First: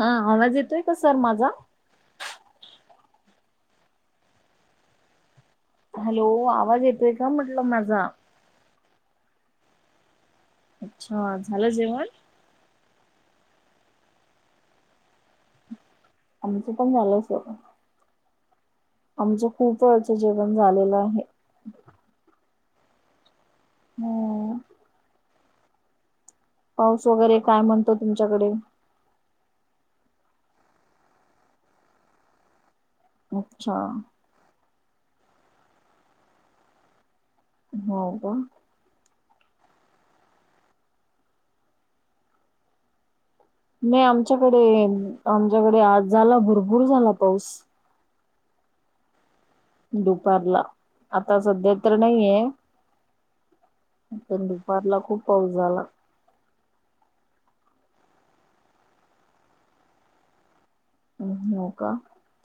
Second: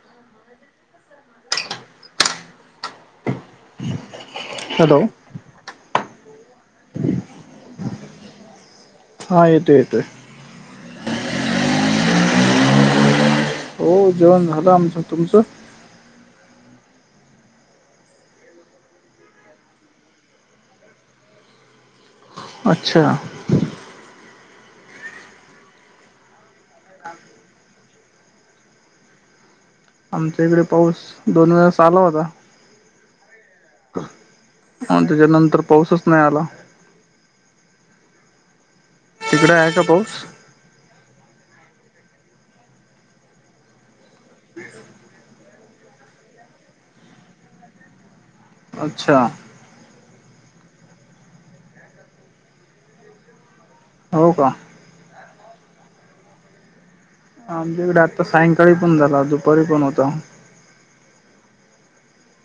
हा आवाज येतोय का सर माझा. हॅलो, हॅलो, आवाज येतोय का म्हटलं माझा. हा येतोय येतोय. अच्छा झालं जेवण? हो जेवण झालं आमचं तुमचं? आमचं पण झालंच. आमचं खूप वळचं जेवण झालेलं आहे. अच्छा. म. पाऊस वगैरे काय म्हणतो तुमच्याकडे. आमचा इकडे पाऊस दोन वेळास आला होता. अच्छा. ह त्याच्या नंतर पाऊसच नाही आला. हो का. तिकडे आहे का पाऊस. नाही आमच्याकडे आमच्याकडे आज झाला भरपूर झाला पाऊस. अच्छा. दुपारला आता सध्या तर नाहीये. हो पण का दुपारला खूप पाऊस झाला. आमच्या इकडे आता सायंकाळी पण झाला दुपारी पण होता. म् हो का,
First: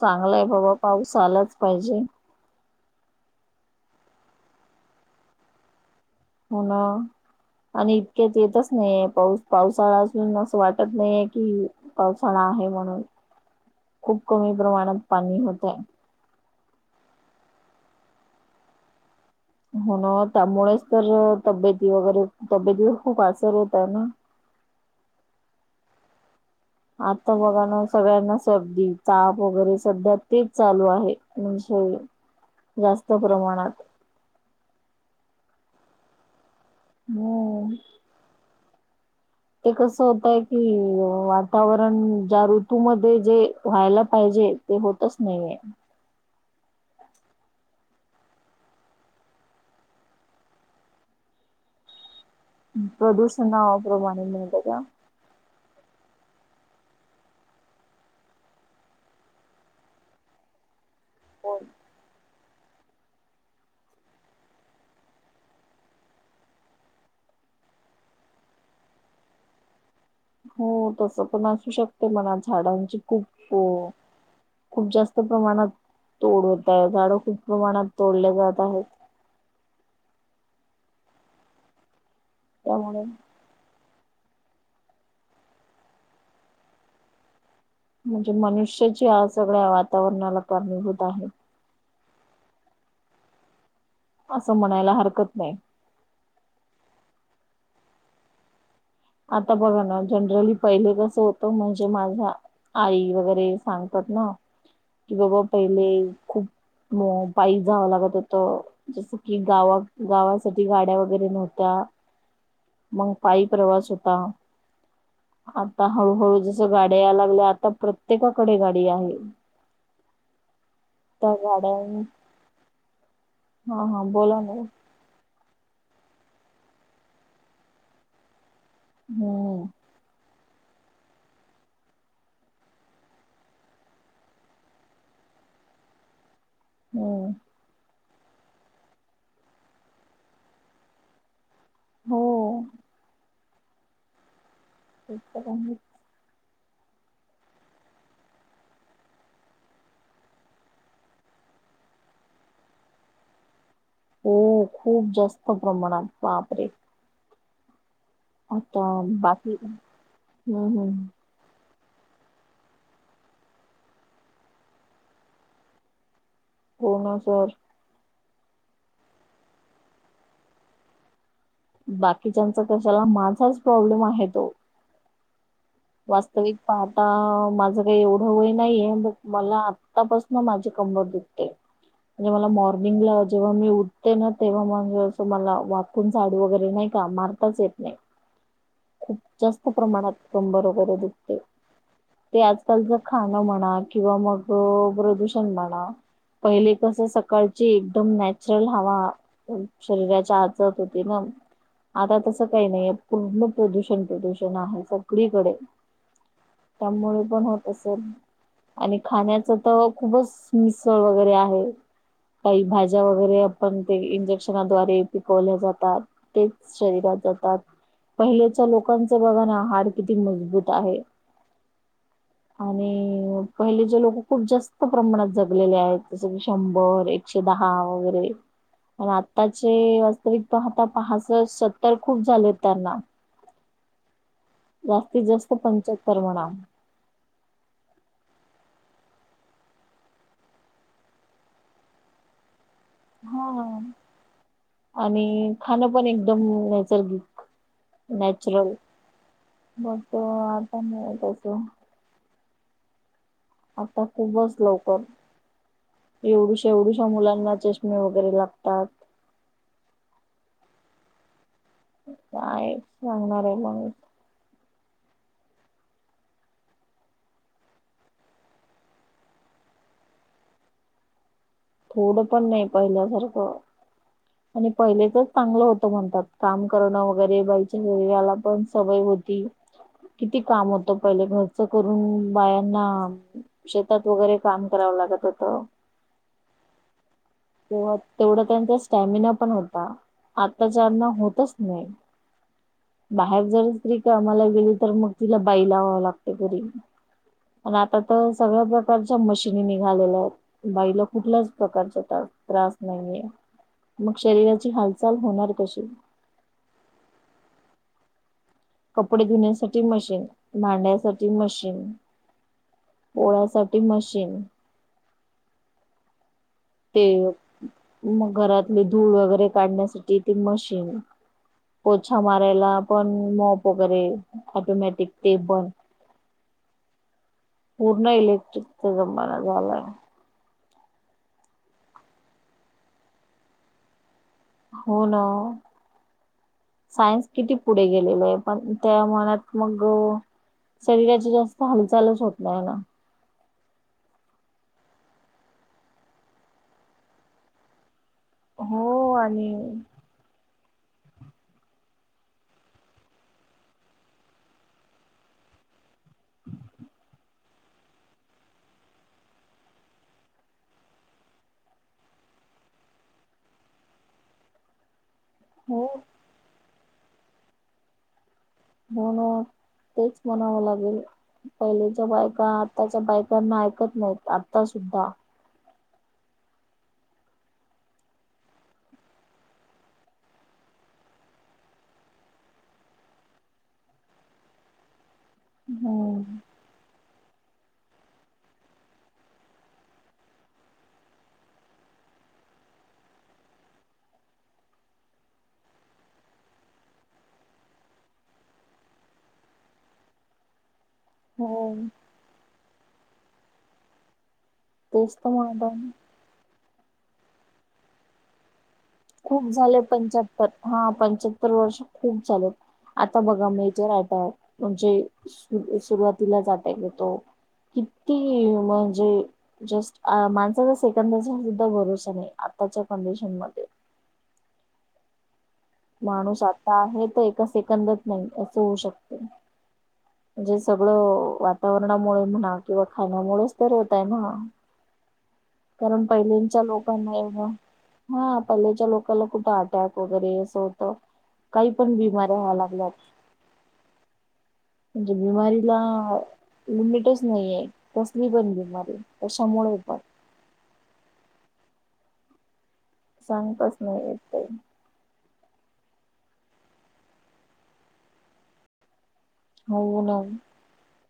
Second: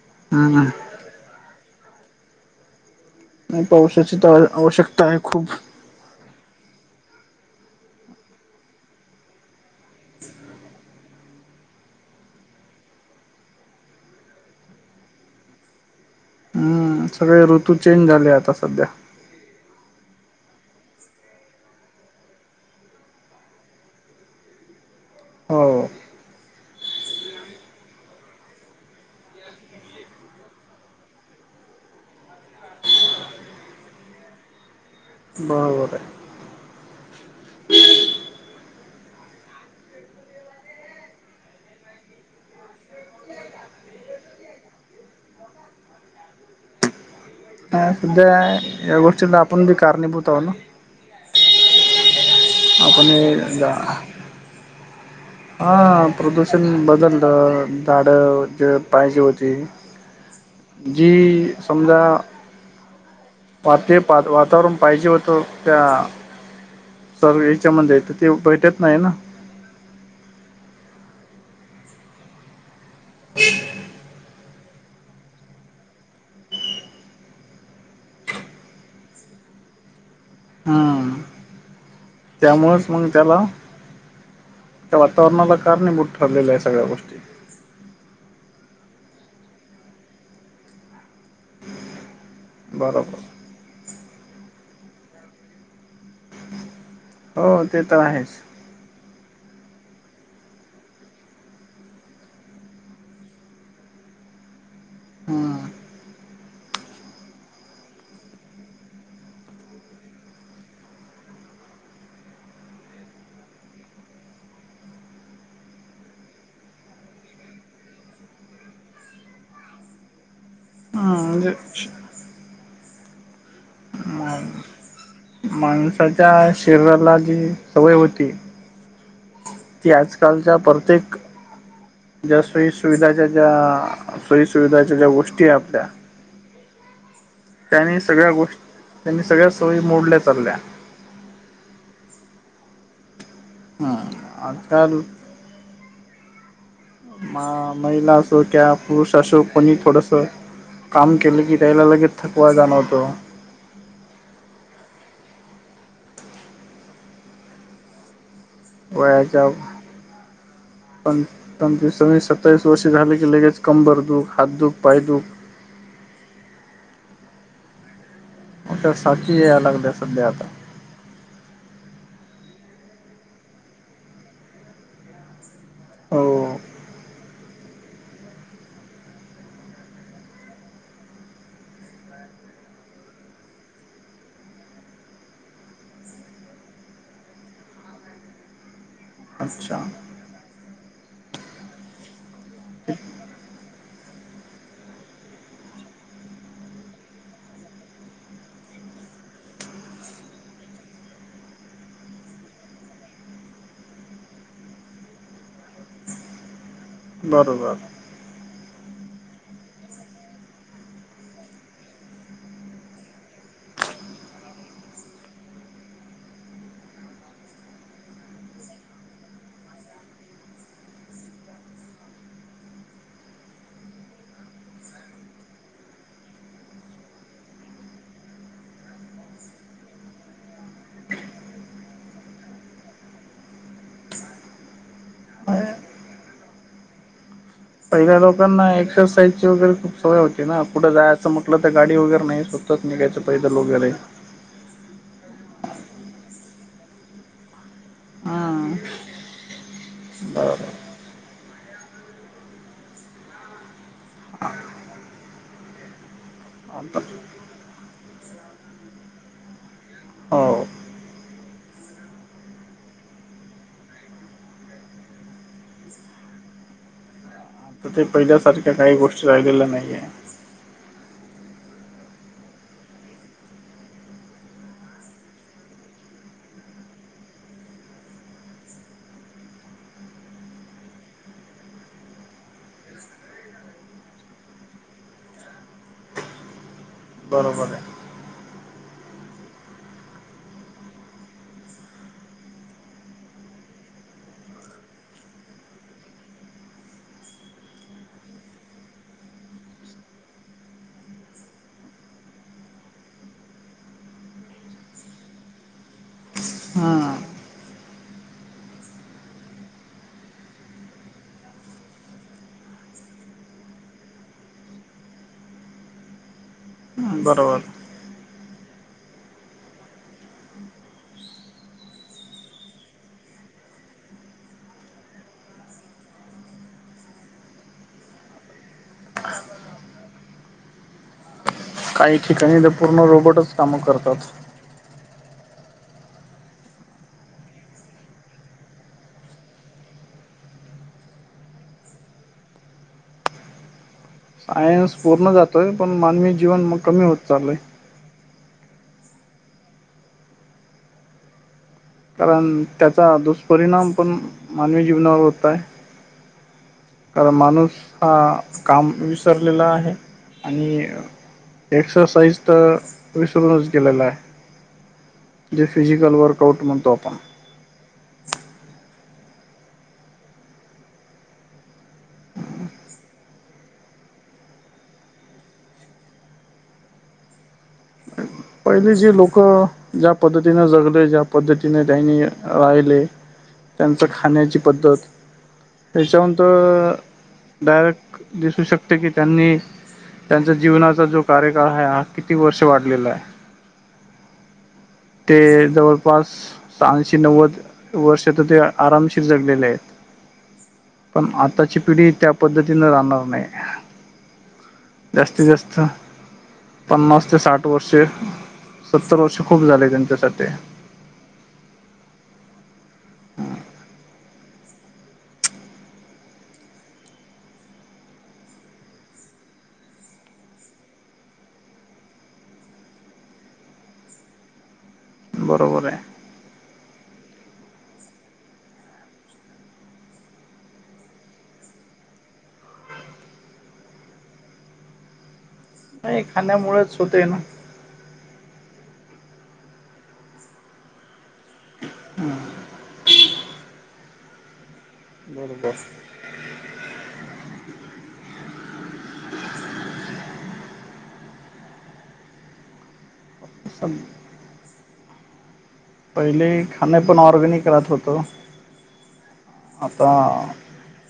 चांगलाय हम्म बाबा पाऊस आलाच पाहिजे. नाही पावसाची तर आवश्यकता आहे खूप. हो ना. आणि इतक्याच येतच नाहीय पाऊस पावसाळा असून असं वाटत नाहीये की पावसाळा आहे म्हणून खूप कमी प्रमाणात पाणी होतय. ह, सगळे ऋतू चेंज झाले आता सध्या. हो ना त्यामुळेच तर तब्येती वगैरे तब्येतीवर खूप आसर होतय ना. हो आता बघा ना सगळ्यांना सर्दी, ताप वगैरे सध्या तेच चालू आहे म्हणजे जास्त प्रमाणात. बरोबर हाय म, हो ते कसं होतय की वातावरण ज्या ऋतूमध्ये जे व्हायला पाहिजे. ते होतच नाहीेय नाही, सध्या या गोष्टीला आपण बी कारणीभूत आहो ना. आपण प्रदूषण हे जा- नावाप्रमाणे मिळतं का? हा प्रदूषण बदललं झाड जे पाहिजे होती. [unintelligible] जी समजा. पा, ते वातावरण पाहिजे होतं त्या. सर्वे याच्यामध्ये येतं ते भेटत नाही ना. हो तस पण असू शकते म्हणा झाडांची खूप तोड खूप जास्त प्रमाणात तोड होत आहे झाडं खूप प्रमाणात तोडले जात आहेत. हा. त्यामुळंच त्यामुळे मग त्याला त्या वातावरणाला कारणीभूत ठरलेल्या आहे सगळ्या गोष्टी. म्हणजे मनुष्यच सगळ्या वातावरणाला कारणीभूत आहे. बरोबर असं म्हणायला हरकत नाही. हो ते तर आहेच. आता बघा ना जनरली पहिले कसं होतं म्हणजे माझा आई वगैरे सांगतात ना की बाबा हम्म पहिले खूप मो, पाई जावं लागत होत. जस की गावा गावासाठी गाड्या वगैरे नव्हत्या. मग पायी प्रवास होता. आता हळूहळू जस गाड्या यायला लागल्या आता प्रत्येकाकडे गाडी आहे. हम्म त म्हणजे गड्या. हा हा बोला म. माणसाच्या शरीराला जी सवय होती. होम्म. ती आजकालच्या प्रत्येक ज्या सोयी सुविधाच्या ज्या सोयी सुविधाच्या ज्या गोष्टी आहे आपल्या हो. त्यांनी सगळ्या गोष्टी त्यांनी सगळ्या सोयी मोडल्या चालल्या. हो. ह अजकाल. [inaudible] म महिला असो क पुरुष असो कोणी थोडस. काम केले की त्यालागेतथकवा जाणतो. हो खूप जास्त प्रमाणात वापरे. अता वयाच्या बाकी हम् हम्. सवी सत्तावीस वर्षे झाले की लगेच कंबर दुख हात दुख पाय दुख. हो ना सर. े सच आहे अलग द सध्या आता. बाकीच्याचा कशाला माझाच प्रॉब्लेम आहे तो. हो वास्तविक पाहता माझं. एवढं वय नाही हे मग मला आत्तापासून माझी कंबर दुखते. म्हणजे मला मॉर्निंगला जेव्हा मी उठते ना तेव्हा मा मला वा. कोण साडू वगैरे नाही का मारताच येत नाही. खूप जास्त अच्छा प्रमाणात कंबर वगैरे दुखते. ते आजकालच खाणं म्हणा किंवा मग प्रदूषण म्हणा. पहिले कसं सकाळची एकदम नॅचरल हवा. शरीराच्या आचत होते मग आता तस काही नाहीये पूर्ण. प्रदूषण प्रदूषण आहे सगळीकडे त्यामुळे पण होत बरोबर असे. आणि खाण्याच तर खूपच मिसळ वगैरे आहे. काही भाज्या वगैरे आपण ते इंजेक्शनाद्वारे पिकवल्या जातात. तेच शरीरात जातात. पहिल्याच्या लोकांच बघा ना हाड किती मजबूत आहे. आणि पहिले जे लोक खूप जास्त प्रमाणात जगलेले आहेत जस की शंभर. अक्ष दहा वगैरे. पण आत्ताचे वास्तविक आता पाास सत्तर खूप झाले हो त्यांना. जास्तीत जास्त पंच्याहत्तर म्हणा. पहिल्या लोकांना एक्सरसाईजची वगैरे खूप सवय होती ना कुठं जायचं म्हटलं तर गाडी वगैरे नाहीच. च निघयचं पाहिज लो हा घेलेही. आणि खाणं पण एकदम नैसर्गिक नॅचरल. हम्म बत बरोबर आतास. आता खूपच लवकर. एवढुश्या आता एवढुश्या मुलांना चष्मे वगैरे लागतात. हो काय सांगणार आहे मग. तर ते पहिल्यासारख्या काही गोष्टी राहिलेल्या नाहीये. थोडं पण नाही पहिल्यासारखं. आणि पहिलेचच चांगलं होतं मणतात काम करण वगिरे बाईच्या व्याला पण सवय होती. किती काम होत पइले घरचं करून बायांना शेतात वगेरे काम करावं लागत होत. बरोबर तेव्हा आहे. तेवडा त्यांचा स्टॅमिना पण होता आता ज्याना होतच नाइ बाहेर जर स्त्री कामाला गेली तर मग तिला बाई लाव लागते घरी प आता तर सगळ्या प्रकारच्या मशीनी निघालेल्या आहेत बाई ल कुटल्याच प्रकारचा तास त्रास नाइये मग शरीराची हालचाल होणार कशी हा कपडे धुण्यासाटी मशीन भांड्यांसाटी मशीन पोळ्यासाटी मशीन ते बरोबर मग घरातले धूळ वगेरे काढण्यासाटी ते मशीन पोछा मारायला पण मोप वगेरे ऑटोमॅटिक ते पण पूर्ण इलेक्ट्रिकचा जमाना झालाय काइ ठिकाणी तर पूर्ण रोबोटच कामं करतात हो ना सायन्स किती पुडे गेलेलंये पण त्या मनात मग शरीराची जास्त हालचालच होत नाइय ना सायन्स पूर्ण जातोय पण मानवी जीवन मग कमी होत चालय हो आणि कारण त्याचा दुष्परिणाम पण मानवी जीवनावर होताय अ कारण माणूस आ काम विसरलेला आहे आणि आ एक्सरसाइज तर विसरूनच गेलेलाय जे हो फिजिकल वर्कआउट मणतो आपण होनो तेच मणावं लागेल पइलच्या बायका आताच्या बायकांना ऐकत नाइत आता सुद्धा पइलची लोकं ज्या पदतीने जगले ज्या पदतीने त्यांनी राहिले त्यांचं खाण्याची पद्धत हम्म. त्याच्यावरंत डायरेक्ट दिसू शकते की त्यांनी त्यांचा जीवनाचा जो कार्यकाळ हाय हा किती वर्ष वाडलेलाय ते जवळपास सहाशे नव्वद वर्ष तर ते आरामशीर जगलेले आहेत पण हो आताची पिडी त्या पद्धतीन राहणार नाइ तेच तर जास्तीत म्हणत आहे. जास्त मी. पन्नास ते साठ वर्षे सत्तर वर्ष खूप झालेत पंच्याअत्तर हा पंच र वर्ष खूप चालत आता बघा मी तर रा आता म्हणजे सुरुवातीलाचटय येतो किती म्हणजे? जस्ट माणसाचा सेकंदा सुदा भरोसा नाही आत्ताच्या कंडिशन मध्ये बरोबरय माणूस आता आहे तर एका सेकंदात नाई असं होऊ शकत हे सगळं वातावरणामुळे म्हणा किंवा खाण्यामुळेच तर होतय ना कारण नाही पइल्यांच्या खाण्यामुळेच लोकांना होते ना एगं हा पइल्याच्या लोकांला खूप अटॅक वगेरे असं होत काही पण बिमाऱ्या व्हाय लागल्यात कोज मी बरोबर माारला लिमिटच नाहीये, कसली बंदली मारी कश्यामुळे पण सांगताच सब नाही येत काही पहिले खाणे पण ऑरगॅनिक राहत होतो हो आता ना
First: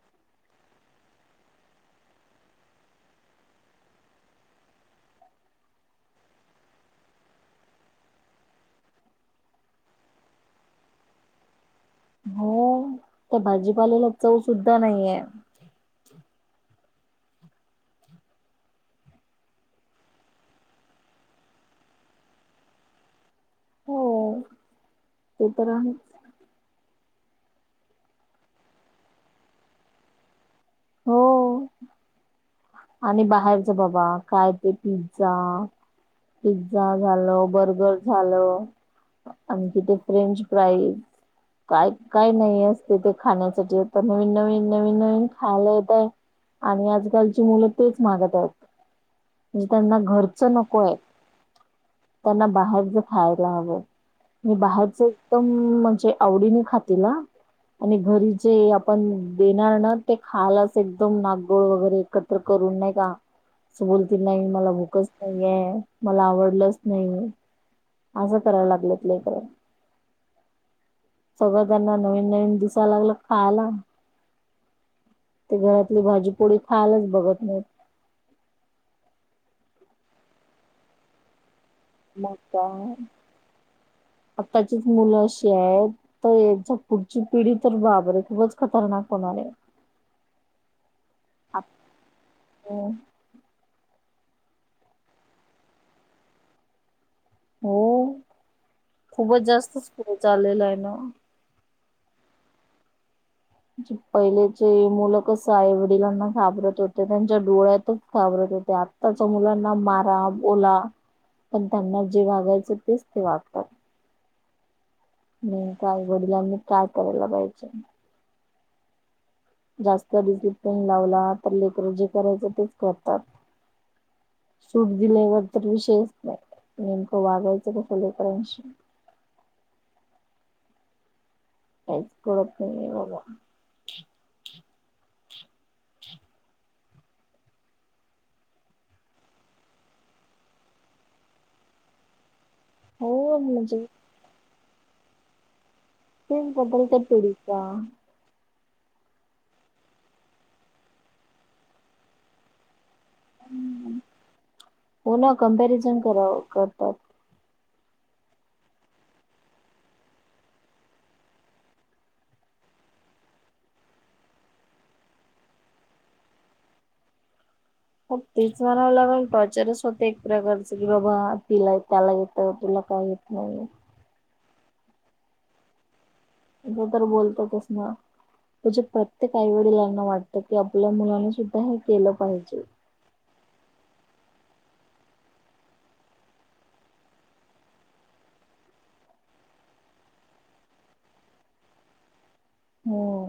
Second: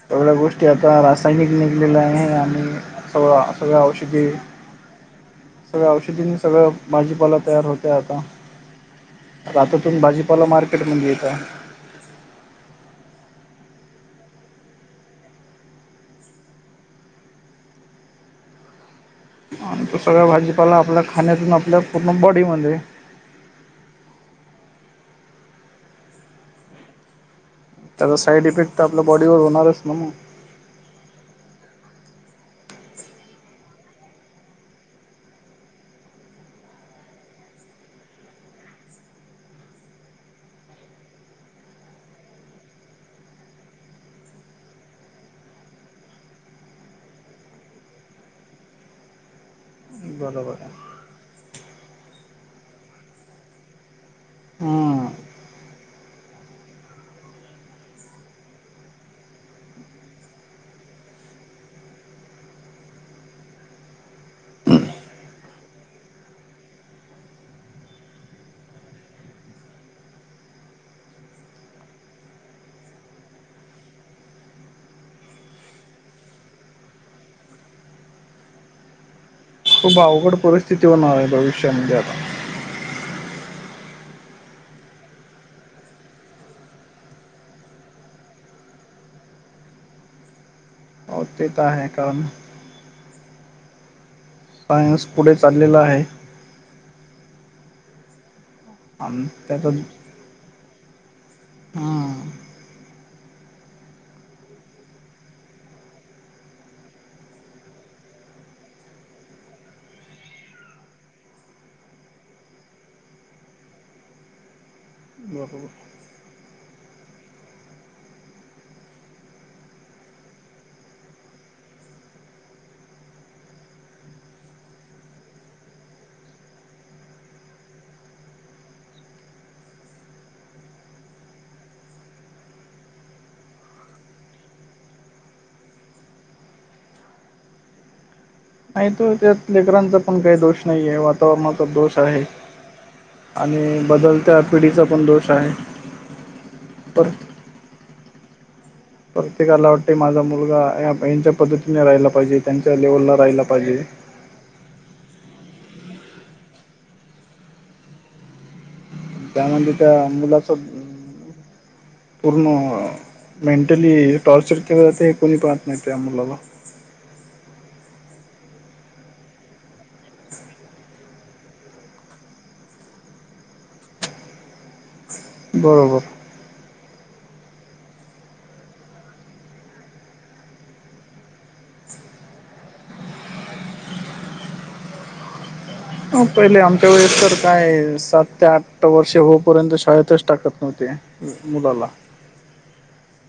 सगळ्या गोष्टी आता रासायनिक निघलेल्या आहे आणि हो आता या औषधी सगळ्या औषधींनी सगळं भाजीपाला तयार होतोय आता आताातून भाजीपावला मार्केटमध्येध्ये येत हो त्या भाजीपाल्याला चव सुदा नाइये आणि तो सगळा भाजीपाला आपल्या खाण्यातून आपल्या पूर्ण बॉडीमध्ये हो, ते तर आहे. त्याचा साईड इफेक्ट तर आपल्या बॉडीवर होणारच ना मग. हो. आणि बाहेरच बाबा काय ते पिझ्झा पिझ्झा झालं, बर्गर झालं. आणखि ते फ्रेंच फ्राइस काय काय नाही येत तिथे खाण्यासाठी आता नवीन नवीन नवीन नवीन खायला येतय आणि आजकालची मुलं तेच मागताय. म्हणजे त्यांना बरोबर घरचं आहे नकोय. त्यांना बाहेरच खायला हवं. आणि बाहेरच हम्म एकदम म्हणजे आवडीने खातील हा. आणि घरीचे हे आपण देणार ना ते खायलाच एकदम नागगोळ वगैरे एकत्र करून नाही का अस बोलतील नाही मला भूकच नाहीये, मला आवडलंच नाही असं करायला लागलंत लेकरं. सगळं त्यांना नवीन नवीन दिसायला लागलं खायला ते घरातली भाजीपोळी खायलच बघत नाही. खूप अवघड परिस्थिती होणार आहे भविष्यामध्ये आता मग काय, आत्ताचीच मुलं अशी आहेत तर यांच्या पुढची पिढी तर बापरे, खूपच खतरनाक होणार आहे. [inaudible] हो, ते तर आहे काम हो सायन्स पुढे चाललेला आहे हो, आणि खूपच त्याचा जास्तच पुढे चाललेला आहे ना? हम्म पहिलेचे मुलं कस आई वडिलांना घाबरत होते त्यांच्या डोळ्यातच घाबरत होते, आता आत्ताच मुलांना मारा बोला पण त्यांना जे वागायचं तेच ते वागतात. न बरोबर त्या आई वडलांनी काय करायला पाहिजचं? जास्त डिसिप्लिन लावला तर लेकर जे करायच तेच करतात. सूट दिल्यावर तर विषयच नाही, नेमकं वागायचं कसं लेकरांशी? काहीचं कळत नाहीये बघा. आणि ते त्यात लेकरांचा पण काही दोष नाहीये, वातावरणाचा दोष आहे. हो आणि म्हणजे बदलत्या पिढीचा पण दोष आहे. बदलत्या पर पिढीचा प्रत्येकाला वाटते माझा मुलगा यांच्या पद्धतीने राहिला पाहिजे, त्यांच्या लेवलला राहियला पाहिजे हो ना, कम्पॅरिझन कराव करतात. त्यामध्ये त्या मुलाचा, पूर्ण मेंटली टॉर्चर केलं जातं हे कोणी पाहत नाही त्या मुलाला. तेच म्हणावं लागेल टॉर्चरच होत एक प्रकारच की बाबा तिला, त्याला येतं, तुला काय येत नाही. हो [unintelligible] बरोबर क तर बोलतोत च ना. म्हणजे प्रत्येक आई वडिलांना वाटतं की आपल्या मुलाने सुद्धा हे केलं पाहिजे. हो पहिले आमच्या वेळेस तर काय, सात ते आठ वर्षे हो पर्यंत शाळेतच टाकत नव्हते. मुलाला हो.